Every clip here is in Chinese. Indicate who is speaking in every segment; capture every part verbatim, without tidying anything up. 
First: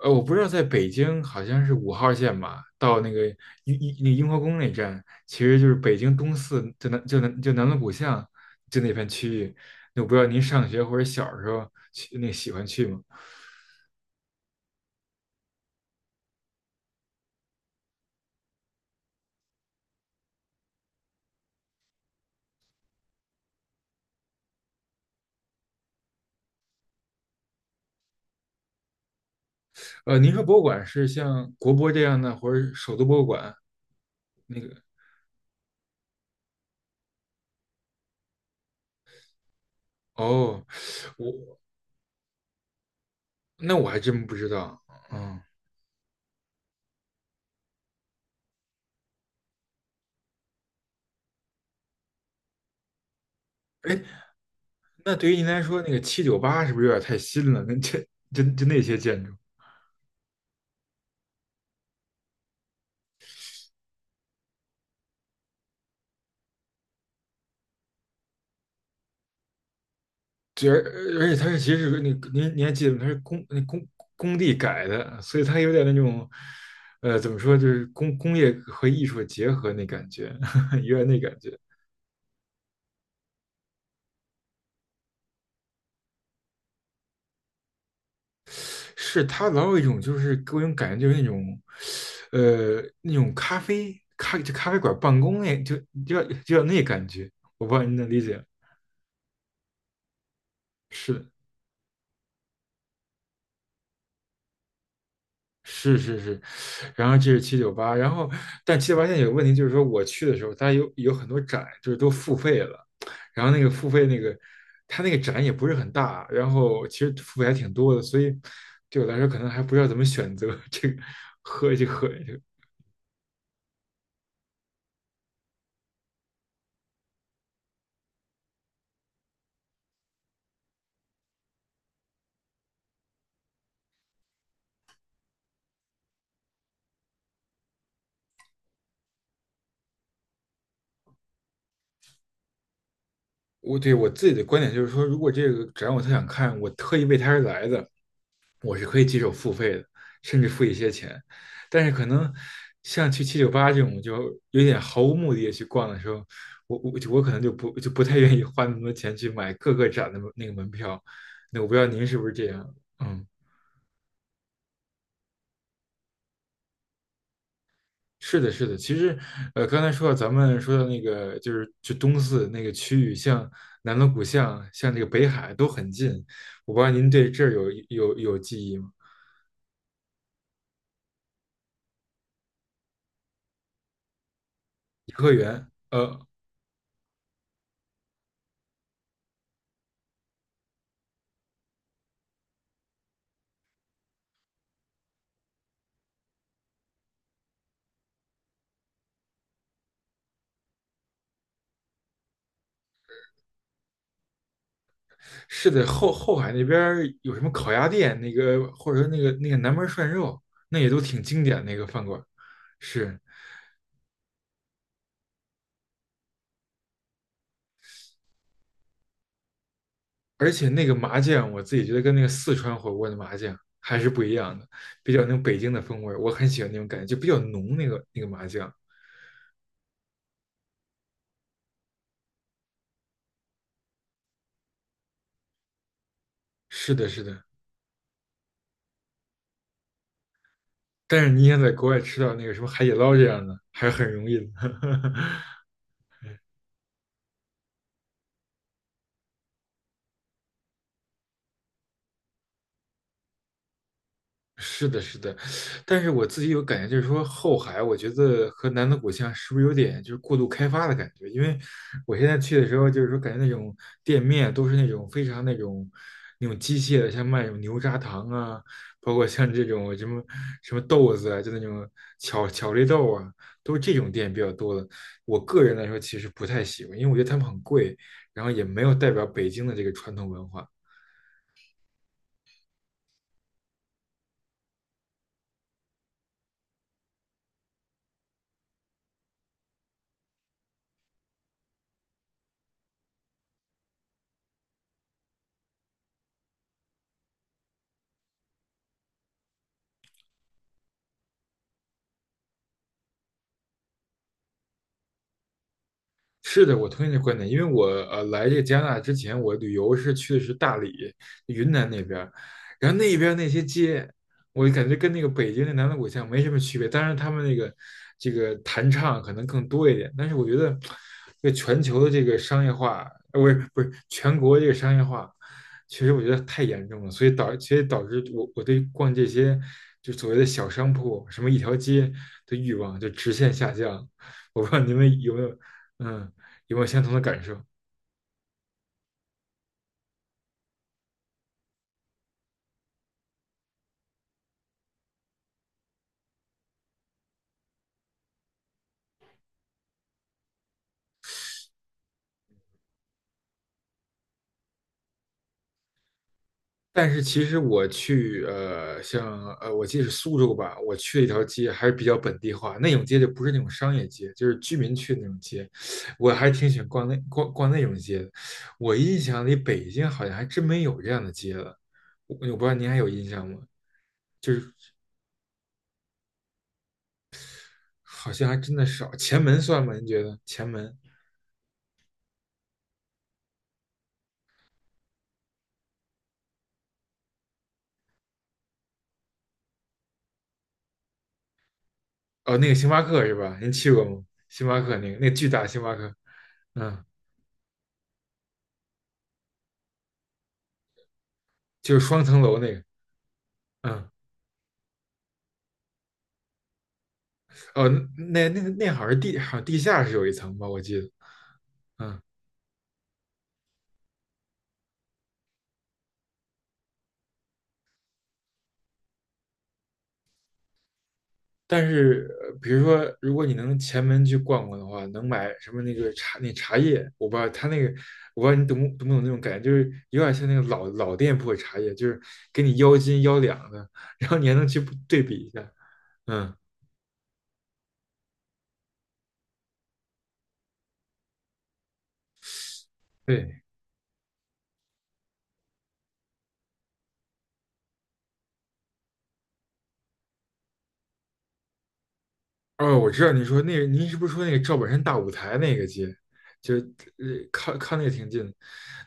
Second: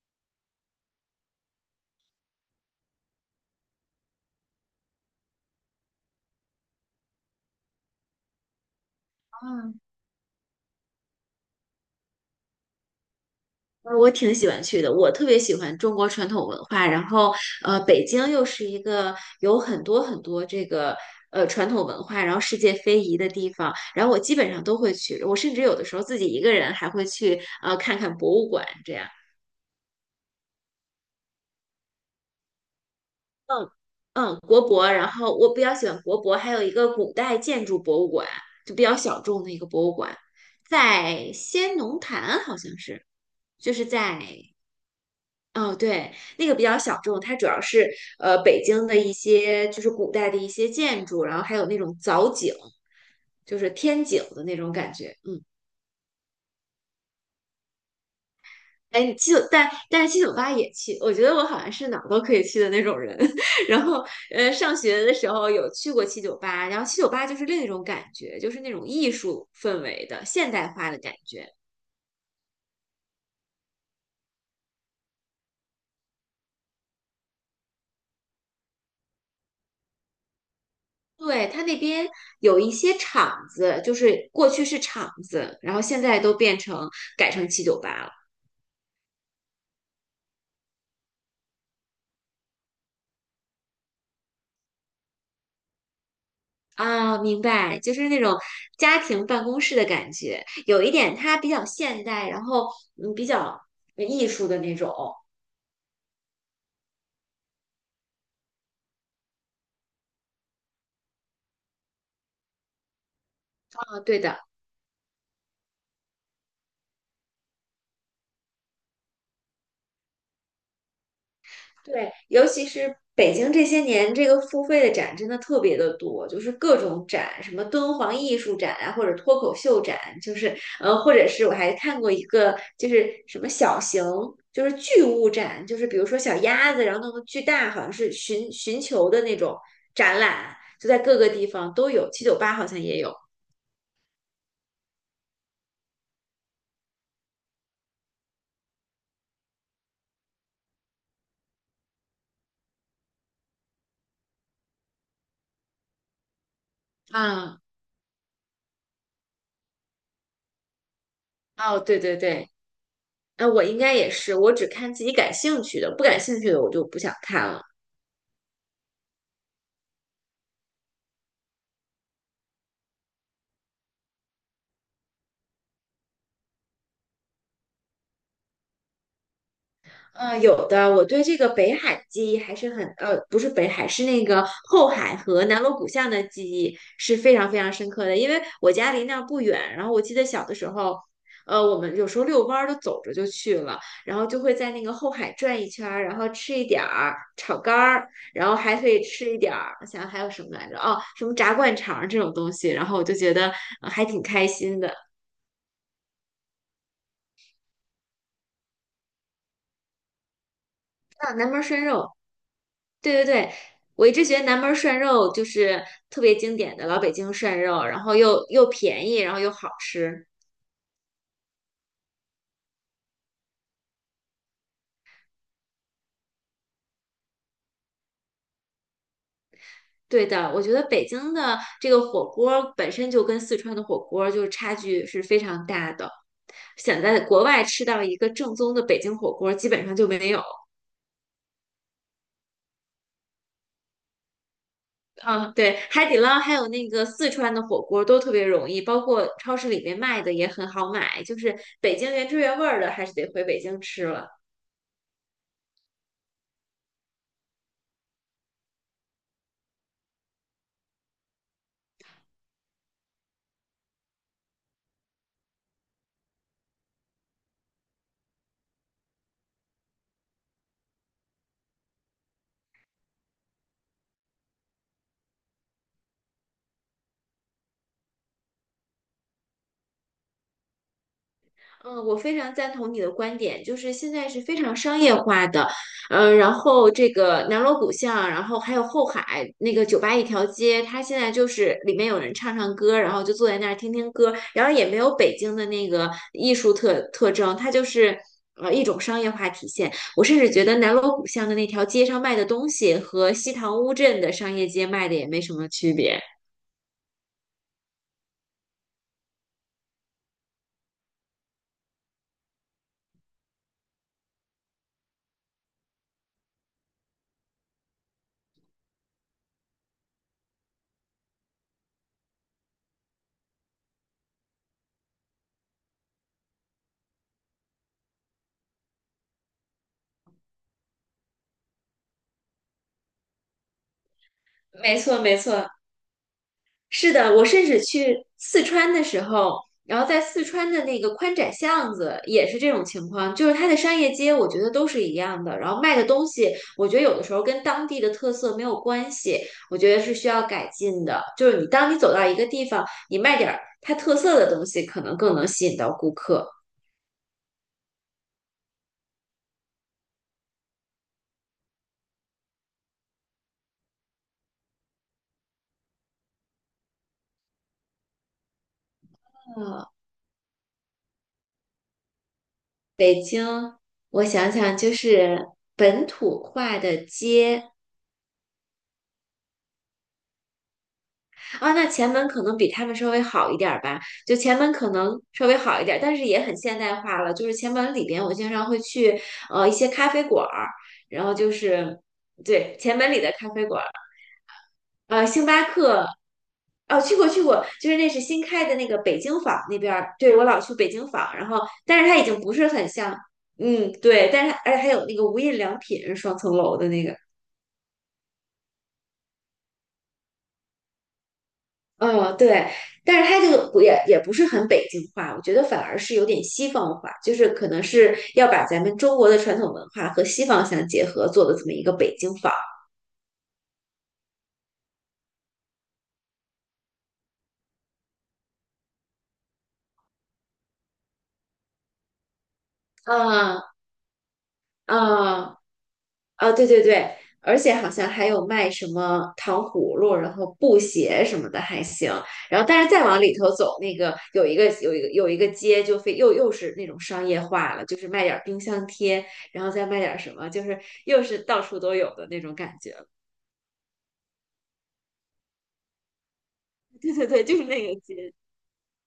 Speaker 1: 呃，我不知道在北京好像是五号线吧，到那个雍雍那雍和宫那站，其实就是北京东四，就南就南就南锣鼓巷就那片区域。
Speaker 2: 嗯，
Speaker 1: 那我不知道您上学或者小时候去那喜欢去吗？
Speaker 2: 呃我挺喜欢去的，我特别喜欢中国传统文化。然后，呃，北京又是一个有很多很多这个呃传统文化，然后世界非遗的地方。然后我基本上都会去，我甚至有的时候自己一个人还会去呃看看博物馆这样。
Speaker 1: 呃，您说博物馆是像国博这样的，或者首都博物馆
Speaker 2: 嗯嗯，
Speaker 1: 那
Speaker 2: 国
Speaker 1: 个？
Speaker 2: 博。然后我比较喜欢国博，还有一个古代建筑博物馆，就比较小众的一个博物馆，
Speaker 1: 哦，
Speaker 2: 在
Speaker 1: 我
Speaker 2: 先农坛好像是，就
Speaker 1: 那
Speaker 2: 是
Speaker 1: 我还真
Speaker 2: 在
Speaker 1: 不知道。嗯。
Speaker 2: 哦，对，那个比较小众，它主要是呃北京的一些就是古代的一些建筑，然后还有那种藻井，就是
Speaker 1: 哎，
Speaker 2: 天井的那种感
Speaker 1: 那
Speaker 2: 觉。
Speaker 1: 对于
Speaker 2: 嗯，
Speaker 1: 您来说，那个七九八是不是有点太新了？那这就就那些
Speaker 2: 哎，你
Speaker 1: 建
Speaker 2: 七
Speaker 1: 筑？
Speaker 2: 九，但但是七九八也去，我觉得我好像是哪儿都可以去的那种人。然后呃，上学的时候有去过七九八，然后七九八就是另一种感觉，就是那种艺术氛围的现代
Speaker 1: 就，而
Speaker 2: 化的感
Speaker 1: 而且它
Speaker 2: 觉。
Speaker 1: 是其实是那个您您还记得吗？它是工那工工地改的，所以它有点那种，呃，怎么说，就是工工业和艺术的结合那感觉，有点那感
Speaker 2: 对，
Speaker 1: 觉。
Speaker 2: 它那边有一些厂子，就是过去是厂子，然后现在都变成改成七九八了。
Speaker 1: 是它老有一种就是给我一种感觉，就是那种，呃，那种咖啡咖就咖啡馆办公那就就要就要那感
Speaker 2: 啊，
Speaker 1: 觉，
Speaker 2: 明
Speaker 1: 我不知
Speaker 2: 白，
Speaker 1: 道
Speaker 2: 就
Speaker 1: 您能
Speaker 2: 是
Speaker 1: 理
Speaker 2: 那种
Speaker 1: 解。
Speaker 2: 家庭办公室的感觉，有一
Speaker 1: 是
Speaker 2: 点
Speaker 1: 的，
Speaker 2: 它比较现代，然后嗯，比较艺术的那种。
Speaker 1: 是是是，然后这是七九八。然后但七九八现在有个问题，就是说我去的时候，它有有很多展，就是都付费了，然后那个付
Speaker 2: 啊，
Speaker 1: 费那
Speaker 2: 对
Speaker 1: 个，
Speaker 2: 的。
Speaker 1: 它那个展也不是很大，然后其实付费还挺多的，所以对我来说可能还不知道怎么选择 这个喝这和
Speaker 2: 对，
Speaker 1: 这个
Speaker 2: 尤其是北京这些年，这个付费的展真的特别的多，就是各种展，什么敦煌艺术展啊，或者脱口秀展，就是呃，或者是我还看过一个，就是什么小型，就是巨物展，就是比如说小鸭子，然后弄个巨大，好像是寻寻求的那种展览，就在各个地方都有，七九八好像也有
Speaker 1: 我对我自己的观点就是说，如果这个展我特想看，我特意为它而来的，我是可以接受付费的，甚至付一些钱。但是可能像去七九八这种就有点毫无目的的去逛的时候，我我我可能就
Speaker 2: 啊，
Speaker 1: 不就不太愿意花那么多钱去买各个展的那个门票。那我不
Speaker 2: 哦，
Speaker 1: 知道
Speaker 2: 对
Speaker 1: 您
Speaker 2: 对
Speaker 1: 是不是这
Speaker 2: 对，
Speaker 1: 样？嗯，
Speaker 2: 那我应该也是，我只看自己感兴趣的，不感兴趣的我就不想看了。
Speaker 1: 是的，是的。其实，呃，刚才说到咱们说到那个就是就东四那个区域，像南锣鼓巷，像这个北海都很近。我不知道您对这儿有有有记忆吗？
Speaker 2: 嗯，有的，我对这个北海记忆还是很，呃，不是北海，是那个后
Speaker 1: 颐
Speaker 2: 海
Speaker 1: 和
Speaker 2: 和南
Speaker 1: 园。
Speaker 2: 锣鼓巷的
Speaker 1: 呃
Speaker 2: 记忆是非常非常深刻的，因为我家离那儿不远，然后我记得小的时候，呃，我们有时候遛弯儿都走着就去了，然后就会在那个后海转一圈儿，然后吃一点儿炒肝儿，然后还可以吃一点儿，我想想还有什么来着？哦，什么炸灌肠儿这种东西，然后我就觉得，呃还挺开心的。
Speaker 1: 是的，后后海那边儿有什么烤鸭店，那个或者说那个那个南门涮肉，那也都挺
Speaker 2: 啊，
Speaker 1: 经
Speaker 2: 南
Speaker 1: 典的
Speaker 2: 门
Speaker 1: 那
Speaker 2: 涮
Speaker 1: 个饭
Speaker 2: 肉。
Speaker 1: 馆。
Speaker 2: 对
Speaker 1: 是，
Speaker 2: 对对，我一直觉得南门涮肉就是特别经典的老北京涮肉，然后又又便宜，然后又好吃。
Speaker 1: 而且那个麻酱，我自己觉得跟那个四川火锅的麻酱还是不一样的，比较那种北京的风味儿，我很喜欢那种感觉，就比较浓那个那个麻酱。
Speaker 2: 对的，我觉得北京的这个火锅本身就跟四川的火锅就是差距是非常大的，
Speaker 1: 是
Speaker 2: 想
Speaker 1: 的，
Speaker 2: 在
Speaker 1: 是
Speaker 2: 国
Speaker 1: 的，
Speaker 2: 外吃到一个正宗的北京火锅基本上就没有。
Speaker 1: 但是你想在国外吃到那个什么海底捞这样的，还是很容易的。
Speaker 2: 嗯，对，海底捞还有那个四川的火锅都特别容易，包括超市里面卖的也很好买，就是北京原汁原味儿的还是得回北京吃了。
Speaker 1: 是的，是的，但是我自己有感觉，就是说后海，我觉得和南锣鼓巷是不是有点就是过度开发的感觉？因为我现在去的时候，就是说感觉那种店面都是那种非常那种那种机械的，像卖那种牛轧糖啊，包括像这种什么什么豆子啊，就那种巧巧克力豆啊，都是这种店比较多的。我个人来说，其实不太喜欢，因为我觉得他们很贵，然后也没有代表北京的这个传统文化。
Speaker 2: 嗯，我非常赞同你的观点，就是现在是非常商业化的，嗯，然后这个南锣鼓巷，然后还有后海那个酒吧一条街，它现在就是里面有人唱唱歌，然后就坐在那儿听听歌，然后也没有北京的那个艺术特特征，它就是呃一种商业化体现。我甚至觉得南锣鼓巷的那条街上卖的东西和西塘乌镇的商业街卖的也没什么区别。
Speaker 1: 是的，我同意你的观点，因为我呃来这个加拿大之前，我旅游是去的是大理、云南那边儿，然后那边儿那些街，我就感觉跟那个北京的南锣鼓巷没什么区别，当然他们那个这个弹唱可能更多一点，但是我觉得这个全球的这个商业化，呃，不是不是全国这个商业化，其实我觉得太严重了，所以导其实导致我我对逛这些就所谓的小商铺，什么一条街的欲望就直线下降，我不知道你
Speaker 2: 没
Speaker 1: 们
Speaker 2: 错，
Speaker 1: 有
Speaker 2: 没
Speaker 1: 没有。
Speaker 2: 错。
Speaker 1: 嗯，有没有相同
Speaker 2: 是
Speaker 1: 的
Speaker 2: 的，
Speaker 1: 感
Speaker 2: 我
Speaker 1: 受？
Speaker 2: 甚至去四川的时候，然后在四川的那个宽窄巷子也是这种情况，就是它的商业街，我觉得都是一样的，然后卖的东西，我觉得有的时候跟当地的特色没有关系，我觉得是需要改进的。就是你当你走到一个地方，你卖点儿它特色的东西，可能更能吸引到顾客。
Speaker 1: 但是其实我去呃，像呃，我记得是苏州吧，我去了一条街还是比较本地化，那种街就不是那种商业街，就是居民区的那种街，我还挺喜欢逛那逛逛那种街的。我印象里
Speaker 2: 嗯，
Speaker 1: 北京好像还真没有这样的街了，我我不知道您还有
Speaker 2: 北
Speaker 1: 印象吗？
Speaker 2: 京，我想
Speaker 1: 就是
Speaker 2: 想，就是本土化的街。
Speaker 1: 好像还真的少。前门算吗？您觉得前门？
Speaker 2: 啊，那前门可能比他们稍微好一点儿吧，就前门可能稍微好一点儿，但是也很现代化了。就是前门里边，我经常会去呃一些咖啡馆儿，然后就是
Speaker 1: 哦，那个
Speaker 2: 对
Speaker 1: 星
Speaker 2: 前
Speaker 1: 巴
Speaker 2: 门里
Speaker 1: 克
Speaker 2: 的
Speaker 1: 是
Speaker 2: 咖
Speaker 1: 吧？
Speaker 2: 啡
Speaker 1: 您
Speaker 2: 馆儿，
Speaker 1: 去过吗？星巴克那个
Speaker 2: 呃，
Speaker 1: 那个
Speaker 2: 星
Speaker 1: 巨
Speaker 2: 巴
Speaker 1: 大星巴
Speaker 2: 克，
Speaker 1: 克，
Speaker 2: 哦，
Speaker 1: 嗯，
Speaker 2: 去过去过，就是那是新开的那个北京坊那边儿，对我老去北京坊，然后
Speaker 1: 就是
Speaker 2: 但是它
Speaker 1: 双
Speaker 2: 已经
Speaker 1: 层
Speaker 2: 不
Speaker 1: 楼
Speaker 2: 是
Speaker 1: 那个，
Speaker 2: 很像，嗯，
Speaker 1: 嗯。
Speaker 2: 对，但是而且还有那个无印良品双层楼的那个。
Speaker 1: 哦，那那那好像是地好像地下是有一层吧，我记得，嗯，
Speaker 2: 哦，对，但是它这个不也也不是很北京话，我觉得反而是有点西方化，就是可能是要把咱们中国的传统文化和西方相结合做的这么一
Speaker 1: 但
Speaker 2: 个北
Speaker 1: 是
Speaker 2: 京坊。
Speaker 1: 呃比如说，如果你能前门去逛逛的话，能买什么那个茶那茶叶，我不知道他那个，我不知道你懂不懂不懂那种感觉，就是有点像那个老老店铺的茶叶，就是给你腰斤腰
Speaker 2: 啊
Speaker 1: 两的，然后你还能去对比一
Speaker 2: 啊
Speaker 1: 下，
Speaker 2: 啊！
Speaker 1: 嗯，
Speaker 2: 对对对，而且好像还有卖什么糖葫芦，然后布鞋什么的还行。然后，但是再往里头
Speaker 1: 对。
Speaker 2: 走，那个有一个有一个有一个街就非又又是那种商业化了，就是卖点儿冰箱贴，然后再卖点儿什么，就是又是到处都有的那种感觉。
Speaker 1: 哦，我知道你说那个，您是不是说那个赵本山大舞台那个街，就呃
Speaker 2: 对 对对，就是
Speaker 1: 靠
Speaker 2: 那
Speaker 1: 靠
Speaker 2: 个
Speaker 1: 那个挺
Speaker 2: 节。
Speaker 1: 近的，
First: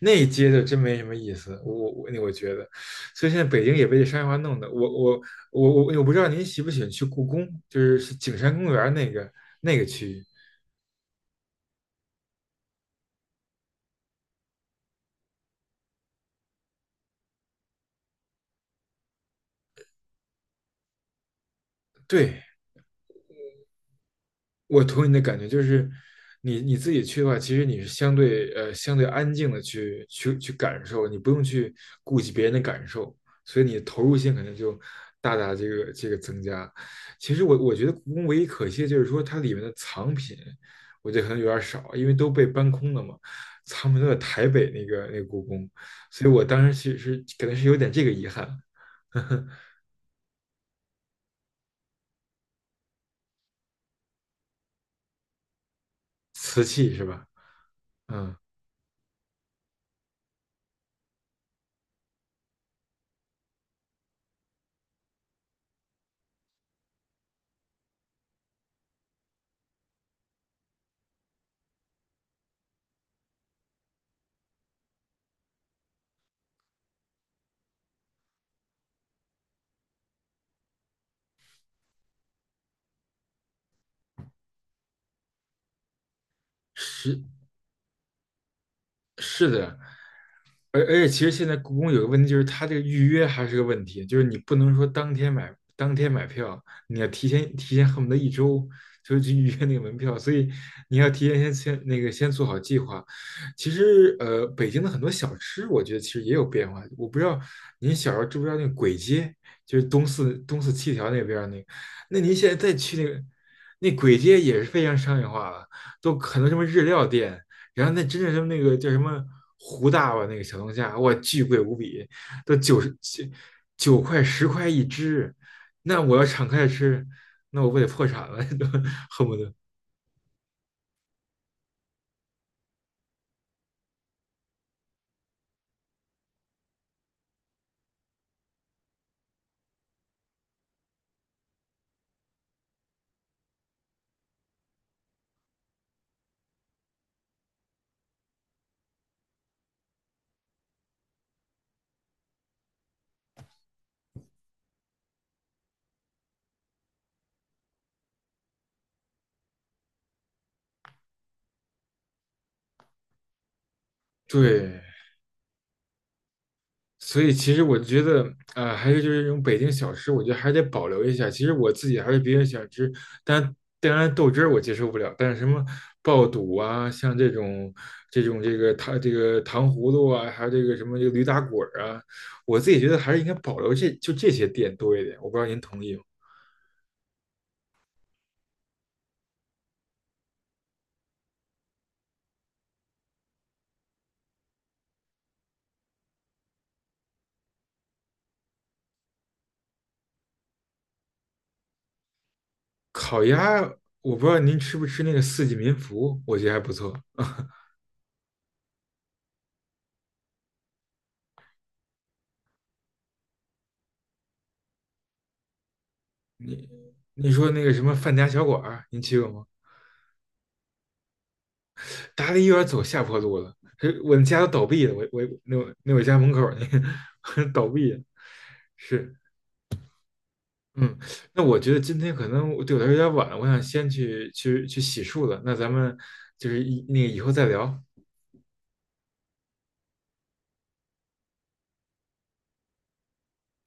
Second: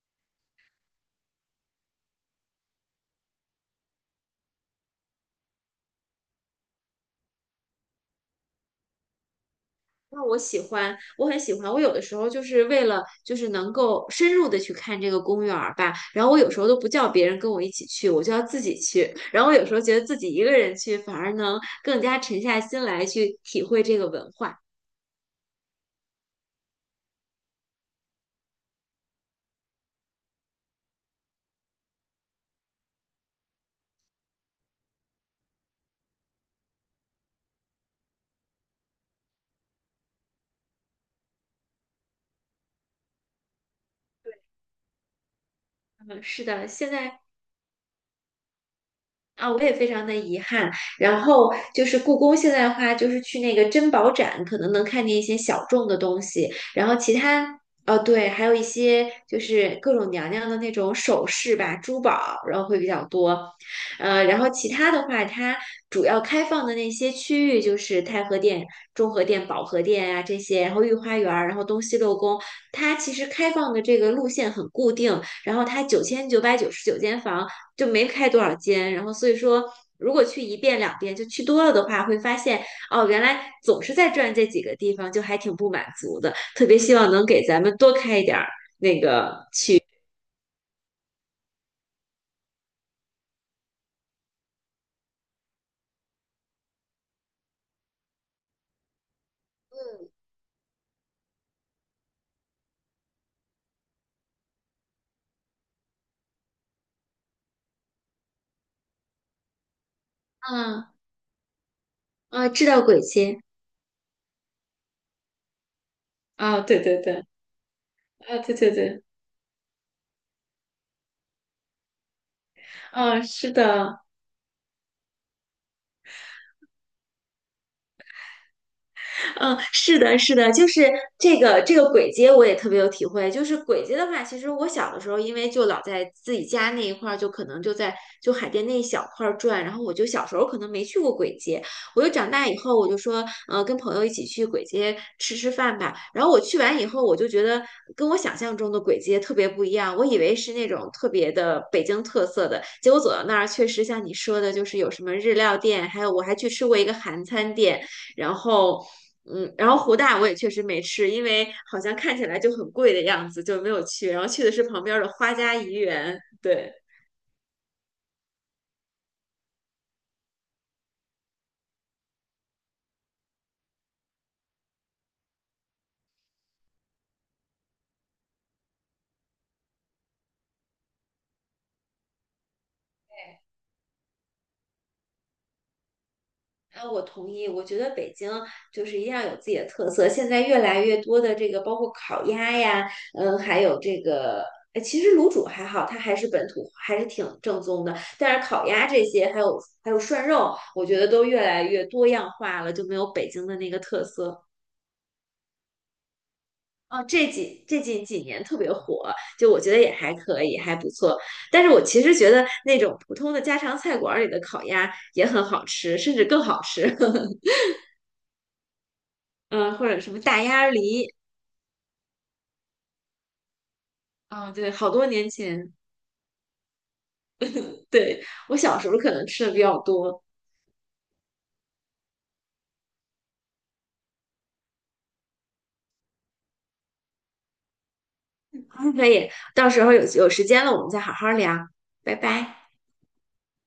Speaker 1: 那一街就真没什么意思，我我那我觉得，所以现在北京也被这商业化弄的，我我我我我不知道您喜不喜欢去故宫，就是是景山公园那个那个区域，
Speaker 2: 那我喜欢，我很喜欢。我有的时候就是为了，就是能够深入的去看这个公园儿吧。然后我有时候都不叫别人跟我一起去，我就要自己去。然后我有时候觉得自己一个人去，反而能更加沉
Speaker 1: 对，
Speaker 2: 下心来去体会这个文化。
Speaker 1: 我同意你的感觉，就是你你自己去的话，其实你是相对呃相对安静的去去去感受，你不用去顾及别人的感受，所以你投入性可能就大大这个这个增加。其实我我觉得故宫唯一可惜的就是说它里面的藏品，我觉得可能有点少，因为都被搬空了嘛，藏品都在台北那个那个故宫，
Speaker 2: 嗯，
Speaker 1: 所以我
Speaker 2: 是
Speaker 1: 当
Speaker 2: 的，
Speaker 1: 时
Speaker 2: 现
Speaker 1: 其
Speaker 2: 在
Speaker 1: 实可能是有点这个遗憾，
Speaker 2: 啊，我也非常的遗憾。然后就是故宫现在的话，就是去那个珍宝展，可能能看见一些小众的东西。
Speaker 1: 瓷
Speaker 2: 然
Speaker 1: 器
Speaker 2: 后
Speaker 1: 是
Speaker 2: 其
Speaker 1: 吧？
Speaker 2: 他，哦，对，
Speaker 1: 嗯，
Speaker 2: 还有一些就是各种娘娘的那种首饰吧、珠宝，然后会比较多。呃，然后其他的话，它主要开放的那些区域就是太和殿、中和殿、保和殿啊这些，然后御花园儿，然后东西六宫，它其实开放的这个路线很固定。然后它九千九百九十九间房。就没开多少间，然后所以说，如果去一遍两遍，就去多了的话，会发现哦，原来总是在转这几个地方，就还挺不满足的。特别希望
Speaker 1: 是
Speaker 2: 能给咱们多开一点儿。
Speaker 1: 是的，而而且其实现在故宫有个问题，就是它这个预约还是个问题，就是你不能说当天买当天买票，你要提前提前恨不得一周就去预约那个门票，所以你要提前先先那个先做好计划。其实呃，北京的很多小吃，我觉得其实也有变化。我不知道您小时候知不知道那个簋街，就是东四东四
Speaker 2: 嗯
Speaker 1: 七条那边儿那个，那您现
Speaker 2: 啊，
Speaker 1: 在
Speaker 2: 知
Speaker 1: 再
Speaker 2: 道
Speaker 1: 去
Speaker 2: 鬼
Speaker 1: 那个
Speaker 2: 街。
Speaker 1: 那鬼街也是非常商业化了，都很多什
Speaker 2: 啊，
Speaker 1: 么
Speaker 2: 对
Speaker 1: 日
Speaker 2: 对
Speaker 1: 料
Speaker 2: 对，
Speaker 1: 店。然后那真正
Speaker 2: 啊，
Speaker 1: 什么
Speaker 2: 对
Speaker 1: 那
Speaker 2: 对
Speaker 1: 个叫什
Speaker 2: 对，
Speaker 1: 么胡大吧，那个小龙虾，哇，巨贵无比，都九十
Speaker 2: 啊，
Speaker 1: 九
Speaker 2: 是
Speaker 1: 九
Speaker 2: 的。
Speaker 1: 块十块一只。那我要敞开吃，那我不得破产了，都恨不得。
Speaker 2: 嗯，是的，是的，就是这个这个鬼街我也特别有体会。就是鬼街的话，其实我小的时候，因为就老在自己家那一块儿，就可能就在就海淀那一小块儿转，然后我就小时候可能没去过鬼街。我就长大以后，我就说，呃，跟朋友一起去鬼街吃吃饭吧。然后我去完以后，我就觉得跟我想象中的鬼街特别不一样。我以为是那种特别的北京特色的，结果走到那儿，确实像你说的，就是有什么日料店，还有我还去吃过一个韩餐店，然后。嗯，然后湖大我也确实没吃，因为好像看起来就很贵的样子，就没有去。然后去的是
Speaker 1: 对，
Speaker 2: 旁边儿的花家怡园，对。
Speaker 1: 所以其实我觉得，啊，还是就是这种北京小吃，我觉得还是得保留一下。其实我自己还是比较喜欢吃，但当然豆汁儿我接受不了，但是什么爆肚啊，像这种这种这个糖这个糖葫芦啊，还有这个什么这个驴打滚儿啊，我自己觉得还是应该保留这就这些店多一点。我不知道您同意吗？
Speaker 2: 啊，我同意。我觉得北京就是一定要有自己的特色。现在越来越多的这个，包括烤鸭呀，嗯，还有这个，呃其实卤煮还好，它还是本土，还是挺正宗的。但是烤鸭这些，还有还有涮肉，我觉得都越来越多样化了，就没有
Speaker 1: 烤
Speaker 2: 北京的
Speaker 1: 鸭，
Speaker 2: 那个特
Speaker 1: 我不知道
Speaker 2: 色。
Speaker 1: 您吃不吃那个四季民福，我觉得还不错。
Speaker 2: 哦，这几这几几年特别火，就我觉得也还可以，还不错。但是我其实觉得那种普通的家常菜馆儿里的烤鸭也很好吃，甚至更好
Speaker 1: 你
Speaker 2: 吃。
Speaker 1: 你说那个什么范家小馆儿，您去过吗？
Speaker 2: 嗯，或者什么大鸭梨，
Speaker 1: 达利有点走下坡路了，是我们家都
Speaker 2: 啊、
Speaker 1: 倒
Speaker 2: 对，
Speaker 1: 闭
Speaker 2: 好
Speaker 1: 了，我
Speaker 2: 多
Speaker 1: 我
Speaker 2: 年
Speaker 1: 那
Speaker 2: 前，
Speaker 1: 我那我家门口那个 倒闭了，
Speaker 2: 对，我小时候可
Speaker 1: 是。
Speaker 2: 能吃的比较多。
Speaker 1: 嗯。那我觉得今天可能我对我来说有点晚了，我想先去去去洗漱了，那咱们就是以那个以后再聊。
Speaker 2: 嗯可以，到时候有有时间了，我们再好好聊，拜拜。